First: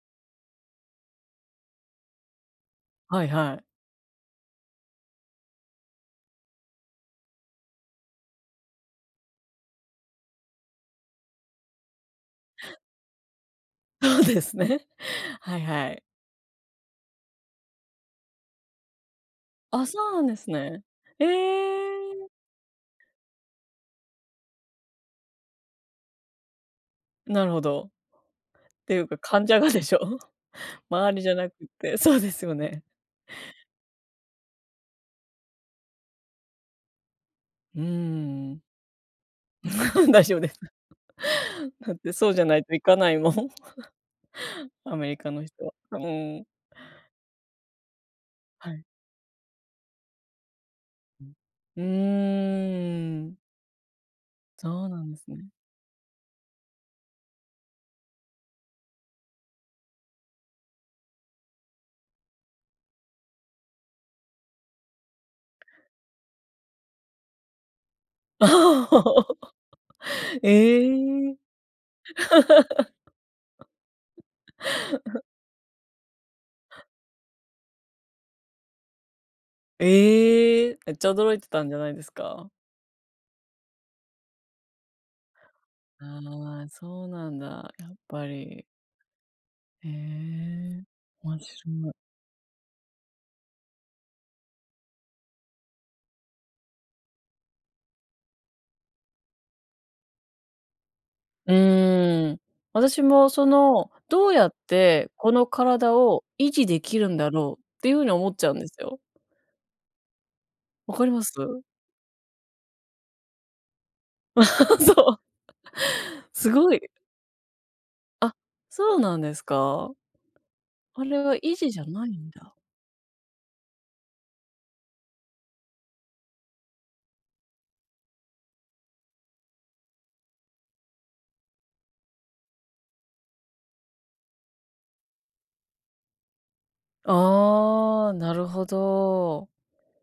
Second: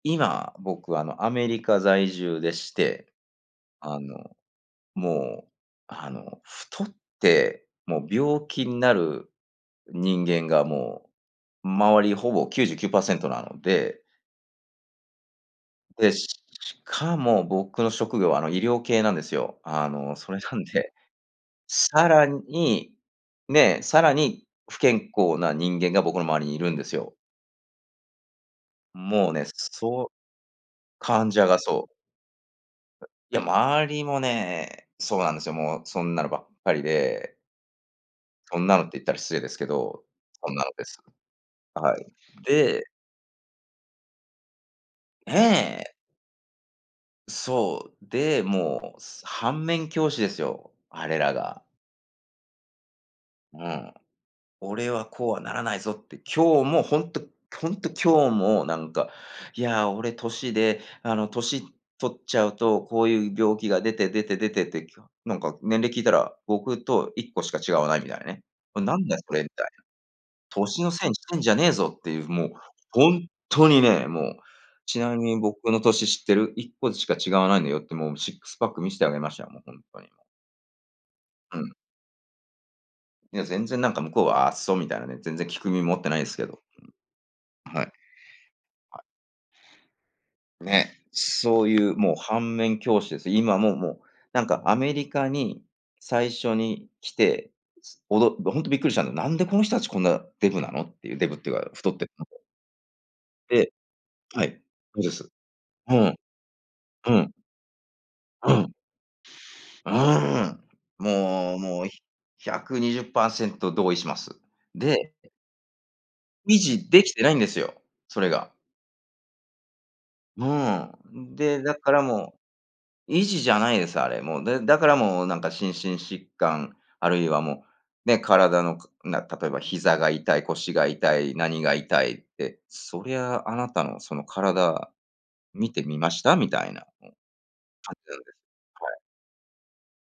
今、僕、あの、アメリカ在住でして、はいはい。あの、もう、あの、太って、もう病気になる人間がもう、周りほぼ99%なので。そうですね。はいはい。で、ししかも僕の職業はあの医療系なんですよ。あ、あそうの、なんそでれすなんね。で、えさらえ。に、ね、さらに、不健康な人間が僕の周りにいるんですよ。なるほど。ていうか、もうね、患者がでしょ？そう周りじ患ゃ者なくがそう。て。そうですよね。いや、周りもね、そうなんですよ。もう、そんなのばっかりで。うーそん。んなのって言ったら失礼ですけど、大丈夫でそんす。なのです。だっはい。てそうじゃないと行でかないもん。アメリカの人は。ねえ。そ、うーん。そう。で、はい。もう、反面教師ですよ、あれんらが。うーん。うん。そう俺なはんでこすうはね。ならないぞって、今日も、ほんとほんと今日も、なんか、「いや、俺年で、あの年取っちゃうと、こういう病気が出て出て出て」てきかなんか年齢聞いたら、僕と1個しか違わないみたいなね。これ何だよ、それ、み たいな。年のせいにしええ。てんじゃねえぞっていう、もう、ほんっとにね、もう、「ちなみに僕の年知ってる？1個しか違わないのよ」って、もう、シックスパック見してあげましたよ。もう、ほんとにもう。ええ、めっちゃ驚いてうたんん。じゃないですか？いや、全然なんか向こうは「あっそ」みたいなね、全然聞く耳持ってないあですけど。あ、そうなんうん。だ、はやい。っぱり。はい。ええ、ね、面そうい白い。う、もう反面教師です。今も、もう、なんか、アメリカに最初に来て、おどど、ほんとびっくりしたんだ、なんでこの人達こんなデブなのっていうデブっていううか太ってるの。ーん、私もそでの、どうはやい、っんてです。このう体ん。を維持出来るうんだん。ろうっていう風に思っちうゃうんでん。すよ。うーん、分かります？もうもう120%同意します。そでう。す維ごい。持出来てないんですよ、それあ、が。そうなんですか？うーあれん。は維で、持だじゃからないんもだ。う、維持じゃないです、あれもう。で、だからもう、なんか心身疾患、あるいはもう、ね、体のかな例えば膝が痛い、腰が痛い、何が痛いって、そりゃ、あなたのその体見てみました？みたいな、もう、感あじあ、なんでなす。るほはい。ど。